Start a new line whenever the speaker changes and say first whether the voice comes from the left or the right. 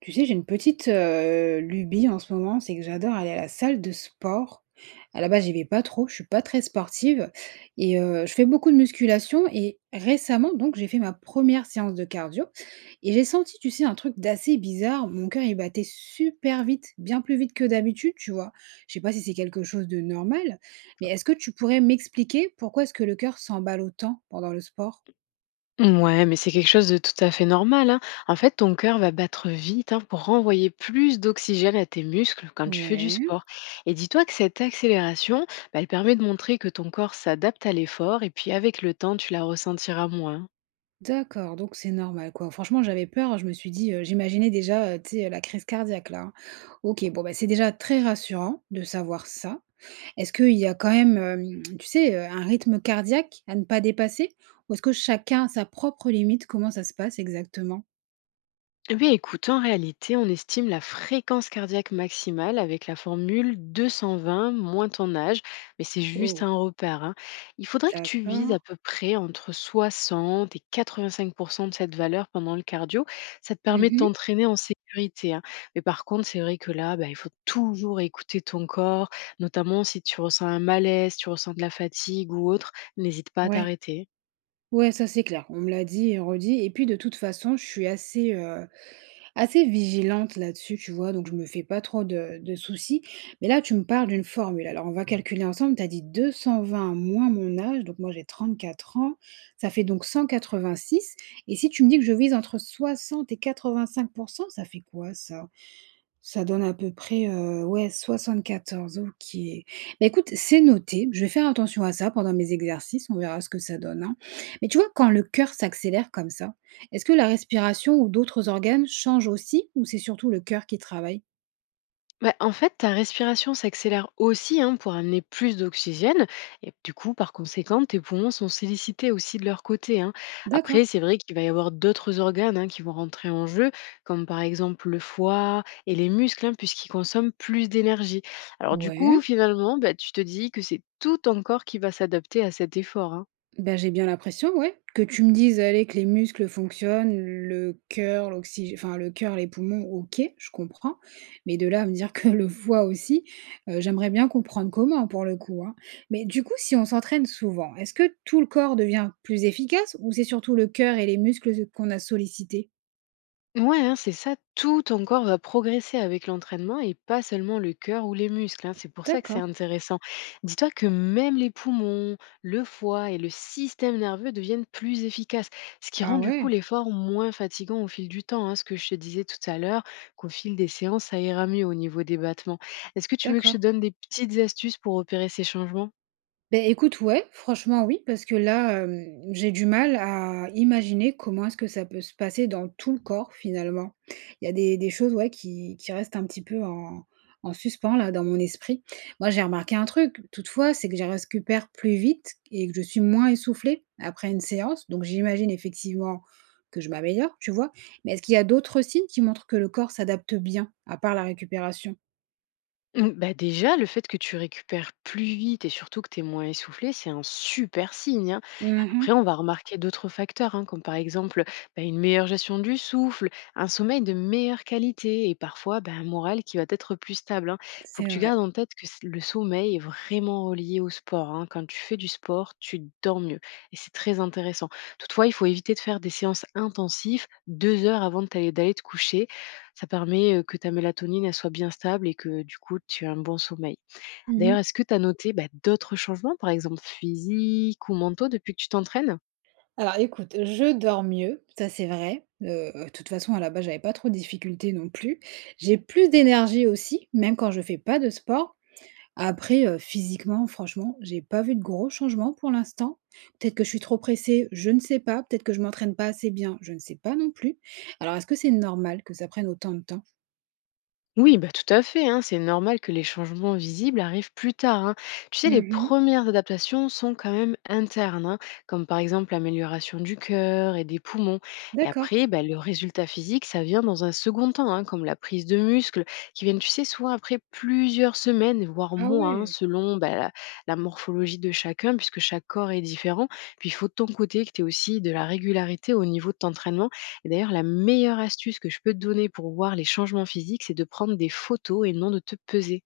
right: Tu sais, j'ai une petite, lubie en ce moment, c'est que j'adore aller à la salle de sport. À la base, j'y vais pas trop, je suis pas très sportive et je fais beaucoup de musculation et récemment donc j'ai fait ma première séance de cardio et j'ai senti, tu sais, un truc d'assez bizarre. Mon cœur, il battait super vite, bien plus vite que d'habitude, tu vois? Je sais pas si c'est quelque chose de normal, mais est-ce que tu pourrais m'expliquer pourquoi est-ce que le cœur s'emballe autant pendant le sport?
left: Ouais, mais c'est quelque chose de tout à fait normal, hein. En fait, ton cœur va battre vite, hein, pour renvoyer plus d'oxygène à tes muscles quand tu fais du
right: Ouais.
left: sport. Et dis-toi que cette accélération, bah, elle permet de montrer que ton corps s'adapte à l'effort et puis avec le temps, tu la ressentiras moins.
right: D'accord, donc c'est normal, quoi. Franchement, j'avais peur, je me suis dit, j'imaginais déjà, tu sais, la crise cardiaque là, hein. OK, bon, bah, c'est déjà très rassurant de savoir ça. Est-ce qu'il y a quand même, tu sais, un rythme cardiaque à ne pas dépasser? Ou est-ce que chacun a sa propre limite? Comment ça se passe exactement?
left: Oui, écoute, en réalité, on estime la fréquence cardiaque maximale avec la formule 220 moins ton âge, mais c'est juste
right: Oh,
left: un repère, hein. Il faudrait que tu vises
right: d'accord.
left: à peu près entre 60 et 85 de cette valeur pendant le cardio. Ça te permet de
right: Mmh.
left: t'entraîner en sécurité, hein. Mais par contre, c'est vrai que là, bah, il faut toujours écouter ton corps, notamment si tu ressens un malaise, tu ressens de la fatigue ou autre, n'hésite pas à
right: Ouais.
left: t'arrêter, hein.
right: Ouais, ça c'est clair, on me l'a dit et redit et puis de toute façon, je suis assez, assez vigilante là-dessus, tu vois, donc je me fais pas trop de soucis. Mais là, tu me parles d'une formule. Alors, on va calculer ensemble. Tu as dit 220 moins mon âge, donc moi j'ai 34 ans, ça fait donc 186. Et si tu me dis que je vise entre 60 et 85, ça fait quoi ça? Ça donne à peu près, ouais, quatorze. OK. Bah, écoute, c'est noté. Je vais faire attention à ça pendant mes exercices, on verra ce que ça donne, hein. Mais tu vois, quand le cœur s'accélère comme ça, est-ce que la respiration ou d'autres organes changent aussi ou c'est surtout le cœur qui travaille?
left: Bah, en fait, ta respiration s'accélère aussi, hein, pour amener plus d'oxygène. Et du coup, par conséquent, tes poumons sont sollicités aussi de leur côté, hein.
right: D'accord.
left: Après, c'est vrai qu'il va y avoir d'autres organes, hein, qui vont rentrer en jeu, comme par exemple le foie et les muscles, hein, puisqu'ils consomment plus d'énergie. Alors du
right: Ouais.
left: coup, finalement, bah, tu te dis que c'est tout ton corps qui va s'adapter à cet effort, hein.
right: Ben j'ai bien l'impression, ouais. Que tu me dises, allez, que les muscles fonctionnent, le cœur, l'oxygène, enfin le cœur, les poumons, ok, je comprends. Mais de là à me dire que le foie aussi, j'aimerais bien comprendre comment pour le coup, hein. Mais du coup, si on s'entraîne souvent, est-ce que tout le corps devient plus efficace ou c'est surtout le cœur et les muscles qu'on a sollicités?
left: Ouais, hein, c'est ça, tout ton corps va progresser avec l'entraînement et pas seulement le cœur ou les muscles, hein, c'est pour ça que c'est
right: D'accord.
left: intéressant. Dis-toi que même les poumons, le foie et le système nerveux deviennent plus efficaces, ce qui
right: Ah
left: rend du coup
right: ouais,
left: l'effort moins fatigant au fil du temps, hein. Ce que je te disais tout à l'heure, qu'au fil des séances, ça ira mieux au niveau des battements. Est-ce que tu veux que je
right: d'accord.
left: te donne des petites astuces pour opérer ces changements?
right: Ben écoute, ouais, franchement, oui, parce que là, j'ai du mal à imaginer comment est-ce que ça peut se passer dans tout le corps, finalement. Il y a des choses, ouais, qui restent un petit peu en en suspens, là, dans mon esprit. Moi, j'ai remarqué un truc, toutefois, c'est que je récupère plus vite et que je suis moins essoufflée après une séance, donc j'imagine effectivement que je m'améliore, tu vois? Mais est-ce qu'il y a d'autres signes qui montrent que le corps s'adapte bien, à part la récupération?
left: Mmh, bah, déjà, le fait que tu récupères plus vite et surtout que tu es moins essoufflé, c'est un super signe, hein.
right: Mmh,
left: Après, on va remarquer d'autres facteurs, hein, comme par exemple bah, une meilleure gestion du souffle, un sommeil de meilleure qualité et parfois bah, un moral qui va être plus stable. Il faut que
right: c'est
left: tu
right: vrai.
left: gardes en tête que le sommeil est vraiment relié au sport, hein. Quand tu fais du sport, tu dors mieux et c'est très intéressant. Toutefois, il faut éviter de faire des séances intensives 2 heures avant de d'aller te coucher, ça permet, que ta mélatonine, elle soit bien stable et que du coup, tu aies un bon sommeil. D'ailleurs,
right: Mmh.
left: est-ce que tu as noté, bah, d'autres changements, par exemple physiques ou mentaux depuis que tu t'entraînes?
right: Alors écoute, je dors mieux, ça c'est vrai. De toute façon à la base j'avais pas trop de difficultés non plus. J'ai plus d'énergie aussi, même quand je fais pas de sport. Après, physiquement, franchement, j'ai pas vu de gros changements pour l'instant. Peut-être que je suis trop pressée, je ne sais pas. Peut-être que je m'entraîne pas assez bien, je ne sais pas non plus. Alors est-ce que c'est normal que ça prenne autant de temps?
left: Oui, bah, tout à fait, hein, c'est normal que les changements visibles arrivent plus tard, hein. Tu sais, les
right: Mmh.
left: premières adaptations sont quand même internes, hein, comme par exemple l'amélioration du cœur et des poumons. Et
right: D'accord.
left: après, bah, le résultat physique, ça vient dans un second temps, hein, comme la prise de muscles, qui viennent, tu sais, souvent après plusieurs semaines, voire
right: Ah
left: mois, hein,
right: ouais!
left: selon bah, la morphologie de chacun, puisque chaque corps est différent. Puis il faut de ton côté que tu aies aussi de la régularité au niveau de ton entraînement et d'ailleurs, la meilleure astuce que je peux te donner pour voir les changements physiques, c'est de prendre des photos et non de te peser.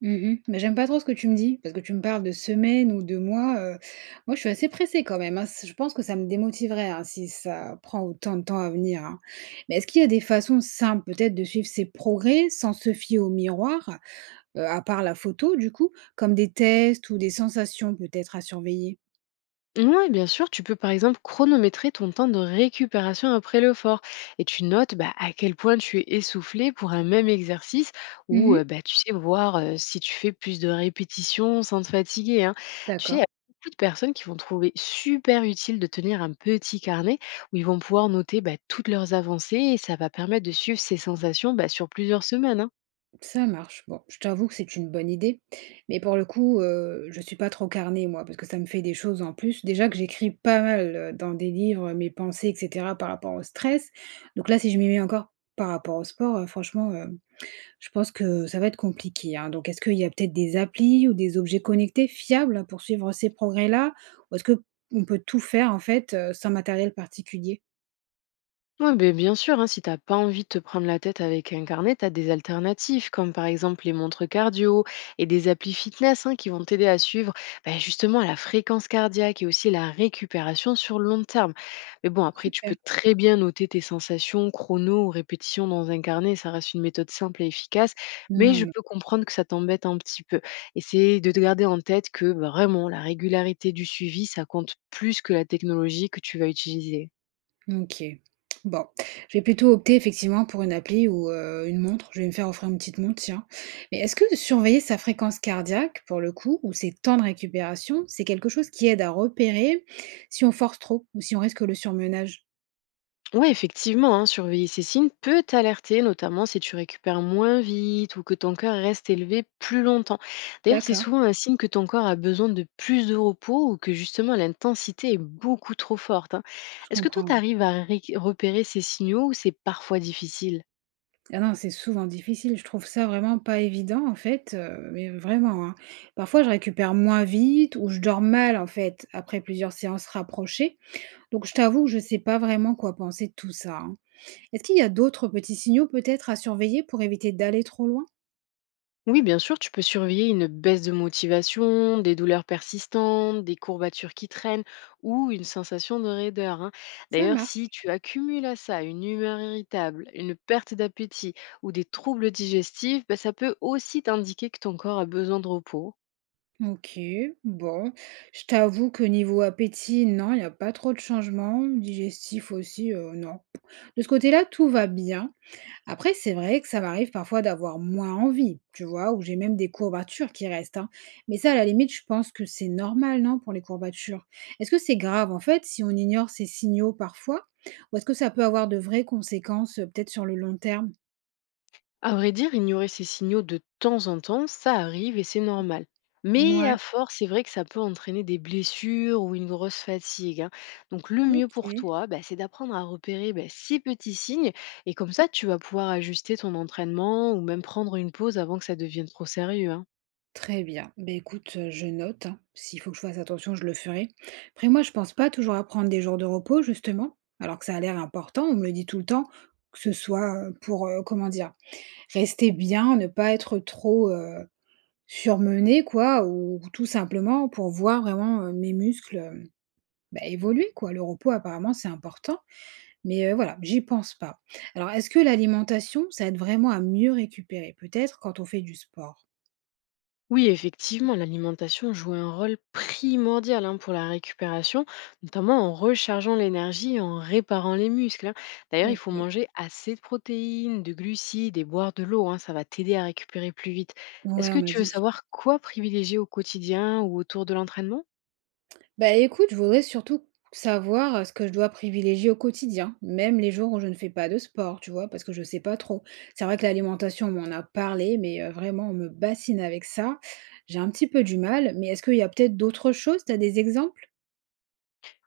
right: Mmh. Mais j'aime pas trop ce que tu me dis, parce que tu me parles de semaines ou de mois, moi je suis assez pressée quand même, hein. C je pense que ça me démotiverait, hein, si ça prend autant de temps à venir, hein. Mais est-ce qu'il y a des façons simples peut-être de suivre ses progrès sans se fier au miroir, à part la photo du coup, comme des tests ou des sensations peut-être à surveiller?
left: Oui, bien sûr, tu peux par exemple chronométrer ton temps de récupération après le fort et tu notes bah, à quel point tu es essoufflé pour un même exercice ou
right: Mmh.
left: bah, tu sais voir si tu fais plus de répétitions sans te fatiguer, hein. Tu sais, il y
right: D'accord.
left: a beaucoup de personnes qui vont trouver super utile de tenir un petit carnet où ils vont pouvoir noter bah, toutes leurs avancées et ça va permettre de suivre ces sensations bah, sur plusieurs semaines, hein.
right: Ça marche. Bon, je t'avoue que c'est une bonne idée, mais pour le coup, je suis pas trop carnée moi, parce que ça me fait des choses en plus. Déjà que j'écris pas mal, dans des livres, mes pensées et cetera par rapport au stress. Donc là, si je m'y mets encore par rapport au sport, franchement, je pense que ça va être compliqué, hein. Donc est-ce qu'il y a peut-être des applis ou des objets connectés fiables pour suivre ces progrès-là? Ou est-ce qu'on peut tout faire en fait, sans matériel particulier?
left: Ouais, ben bien sûr, hein, si t'as pas envie de te prendre la tête avec un carnet, t'as des alternatives, comme par exemple les montres cardio et des applis fitness, hein, qui vont t'aider à suivre bah, justement la fréquence cardiaque et aussi la récupération sur le long terme. Mais bon, après, tu
right: Super.
left: peux très bien noter tes sensations, chrono ou répétitions dans un carnet, ça reste une méthode simple et efficace, mais je
right: Non.
left: peux comprendre que ça t'embête un petit peu. Essaye de te garder en tête que bah, vraiment la régularité du suivi, ça compte plus que la technologie que tu vas utiliser.
right: OK. Bon, je vais plutôt opter effectivement pour une appli ou une montre. Je vais me faire offrir une petite montre, tiens. Mais est-ce que surveiller sa fréquence cardiaque, pour le coup, ou ses temps de récupération, c'est quelque chose qui aide à repérer si on force trop ou si on risque le surmenage?
left: Ouais, effectivement, hein, surveiller ces signes peut t'alerter, notamment si tu récupères moins vite ou que ton cœur reste élevé plus longtemps. D'ailleurs, c'est
right: D'accord,
left: souvent un signe que ton corps a besoin de plus de repos ou que justement l'intensité est beaucoup trop forte, hein.
right: je
left: Est-ce que toi,
right: comprends,
left: tu
right: ouais.
left: arrives à repérer ces signaux ou c'est parfois difficile?
right: Ah non, c'est souvent difficile, je trouve ça vraiment pas évident, en fait, mais vraiment, hein. Parfois, je récupère moins vite ou je dors mal, en fait, après plusieurs séances rapprochées. Donc je t'avoue que je sais pas vraiment quoi penser de tout ça, hein. Est-ce qu'il y a d'autres petits signaux peut-être à surveiller pour éviter d'aller trop loin?
left: Oui, bien sûr, tu peux surveiller une baisse de motivation, des douleurs persistantes, des courbatures qui traînent ou une sensation de raideur, hein.
right: Ça
left: D'ailleurs, si
right: marche.
left: tu accumules à ça une humeur irritable, une perte d'appétit ou des troubles digestifs, bah, ça peut aussi t'indiquer que ton corps a besoin de repos.
right: OK, bon. Je t'avoue que niveau appétit, non, il n'y a pas trop de changements. Digestif aussi, non. De ce côté-là, tout va bien. Après, c'est vrai que ça m'arrive parfois d'avoir moins envie, tu vois, ou j'ai même des courbatures qui restent, hein. Mais ça, à la limite, je pense que c'est normal, non, pour les courbatures. Est-ce que c'est grave, en fait, si on ignore ces signaux parfois? Ou est-ce que ça peut avoir de vraies conséquences, peut-être sur le long terme?
left: À vrai dire, ignorer ces signaux de temps en temps, ça arrive et c'est normal. Mais
right: Ouais.
left: à force, c'est vrai que ça peut entraîner des blessures ou une grosse fatigue, hein. Donc le mieux pour
right: OK,
left: toi, bah, c'est d'apprendre à repérer bah, ces petits signes et comme ça, tu vas pouvoir ajuster ton entraînement ou même prendre une pause avant que ça devienne trop sérieux, hein.
right: très bien. Ben écoute, je note, hein. S'il faut que je fasse attention, je le ferai. Après moi, je pense pas toujours à prendre des jours de repos justement, alors que ça a l'air important. On me le dit tout le temps, que ce soit, pour comment dire? Rester bien, ne pas être trop, surmenée quoi ou tout simplement pour voir vraiment, mes muscles, bah, évoluer quoi. Le repos apparemment c'est important, mais, voilà, j'y pense pas. Alors est-ce que l'alimentation, ça aide vraiment à mieux récupérer? Peut-être quand on fait du sport?
left: Oui, effectivement, l'alimentation joue un rôle primordial, hein, pour la récupération, notamment en rechargeant l'énergie et en réparant les muscles, hein. D'ailleurs, il faut
right: OK.
left: manger assez de protéines, de glucides et boire de l'eau, hein, ça va t'aider à récupérer plus vite. Est-ce
right: Ouais, on
left: que
right: m'a
left: tu veux
right: dit.
left: savoir quoi privilégier au quotidien ou autour de l'entraînement?
right: Bah, écoute, je voudrais surtout savoir, ce que je dois privilégier au quotidien, même les jours où je ne fais pas de sport, tu vois? Parce que je sais pas trop. C'est vrai que l'alimentation, on m'en a parlé, mais vraiment, on me bassine avec ça. J'ai un petit peu du mal, mais est-ce qu'il y a peut-être d'autres choses? T'as des exemples?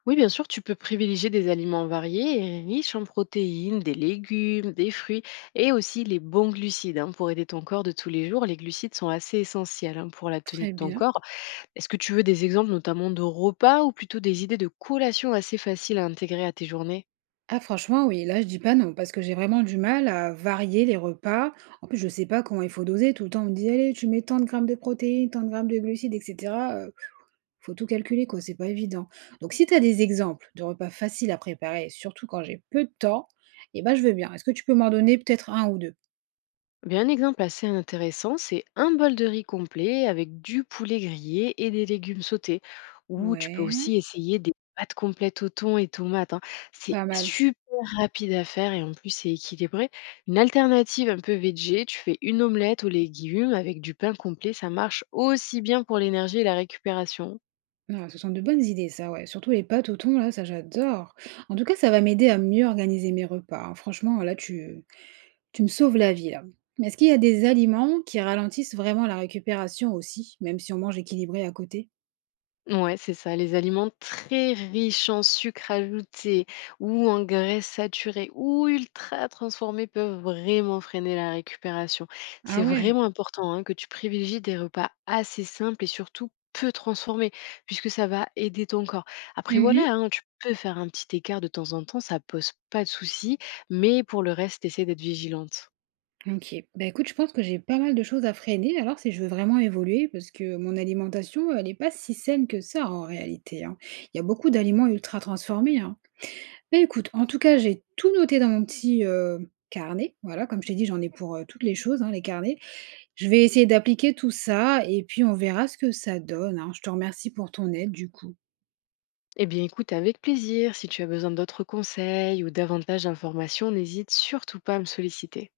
left: Oui, bien sûr, tu peux privilégier des aliments variés et riches en protéines, des légumes, des fruits et aussi les bons glucides, hein, pour aider ton corps de tous les jours, les glucides sont assez essentiels, hein, pour la tenue
right: Très
left: de ton
right: bien.
left: corps. Est-ce que tu veux des exemples notamment de repas ou plutôt des idées de collations assez faciles à intégrer à tes journées?
right: Ah franchement, oui, là, je dis pas non, parce que j'ai vraiment du mal à varier les repas. En plus, je sais pas comment il faut doser. Tout le temps, on me dit: «Allez, tu mets tant de grammes de protéines, tant de grammes de glucides» et cetera, faut tout calculer, quoi, c'est pas évident. Donc si tu as des exemples de repas faciles à préparer, surtout quand j'ai peu de temps, eh ben, je veux bien. Est-ce que tu peux m'en donner peut-être un ou deux?
left: Eh bien, un exemple assez intéressant, c'est un bol de riz complet avec du poulet grillé et des légumes sautés. Ou tu peux
right: Ouais,
left: aussi essayer des pâtes complètes au thon et tomates, hein. C'est
right: pas mal.
left: super rapide à faire et en plus c'est équilibré. Une alternative un peu végé, tu fais une omelette aux légumes avec du pain complet, ça marche aussi bien pour l'énergie et la récupération.
right: Ah, ce sont de bonnes idées, ça, ouais. Surtout les pâtes au thon, là, ça j'adore. En tout cas, ça va m'aider à mieux organiser mes repas, hein. Franchement, là, tu me sauves la vie, là. Mais est-ce qu'il y a des aliments qui ralentissent vraiment la récupération aussi, même si on mange équilibré à côté?
left: Ouais, c'est ça, les aliments très riches en sucre ajouté ou en graisses saturées ou ultra transformés peuvent vraiment freiner la récupération. C'est
right: Ah ouais.
left: vraiment important, hein, que tu privilégies des repas assez simples et surtout peu transformés, puisque ça va aider ton corps. Après, voilà, hein, tu peux faire un petit écart de temps en temps, ça pose pas de souci, mais pour le reste, essaie d'être vigilante.
right: OK. Bah, écoute, je pense que j'ai pas mal de choses à freiner alors si je veux vraiment évoluer parce que mon alimentation, elle est pas si saine que ça en réalité, hein. Il y a beaucoup d'aliments ultra transformés, hein. Mais écoute, en tout cas, j'ai tout noté dans mon petit, carnet. Voilà, comme je t'ai dit, j'en ai pour, toutes les choses, hein, les carnets. Je vais essayer d'appliquer tout ça et puis on verra ce que ça donne, hein. Je te remercie pour ton aide, du coup.
left: Eh bien, écoute, avec plaisir, si tu as besoin d'autres conseils ou davantage d'informations, n'hésite surtout pas à me solliciter.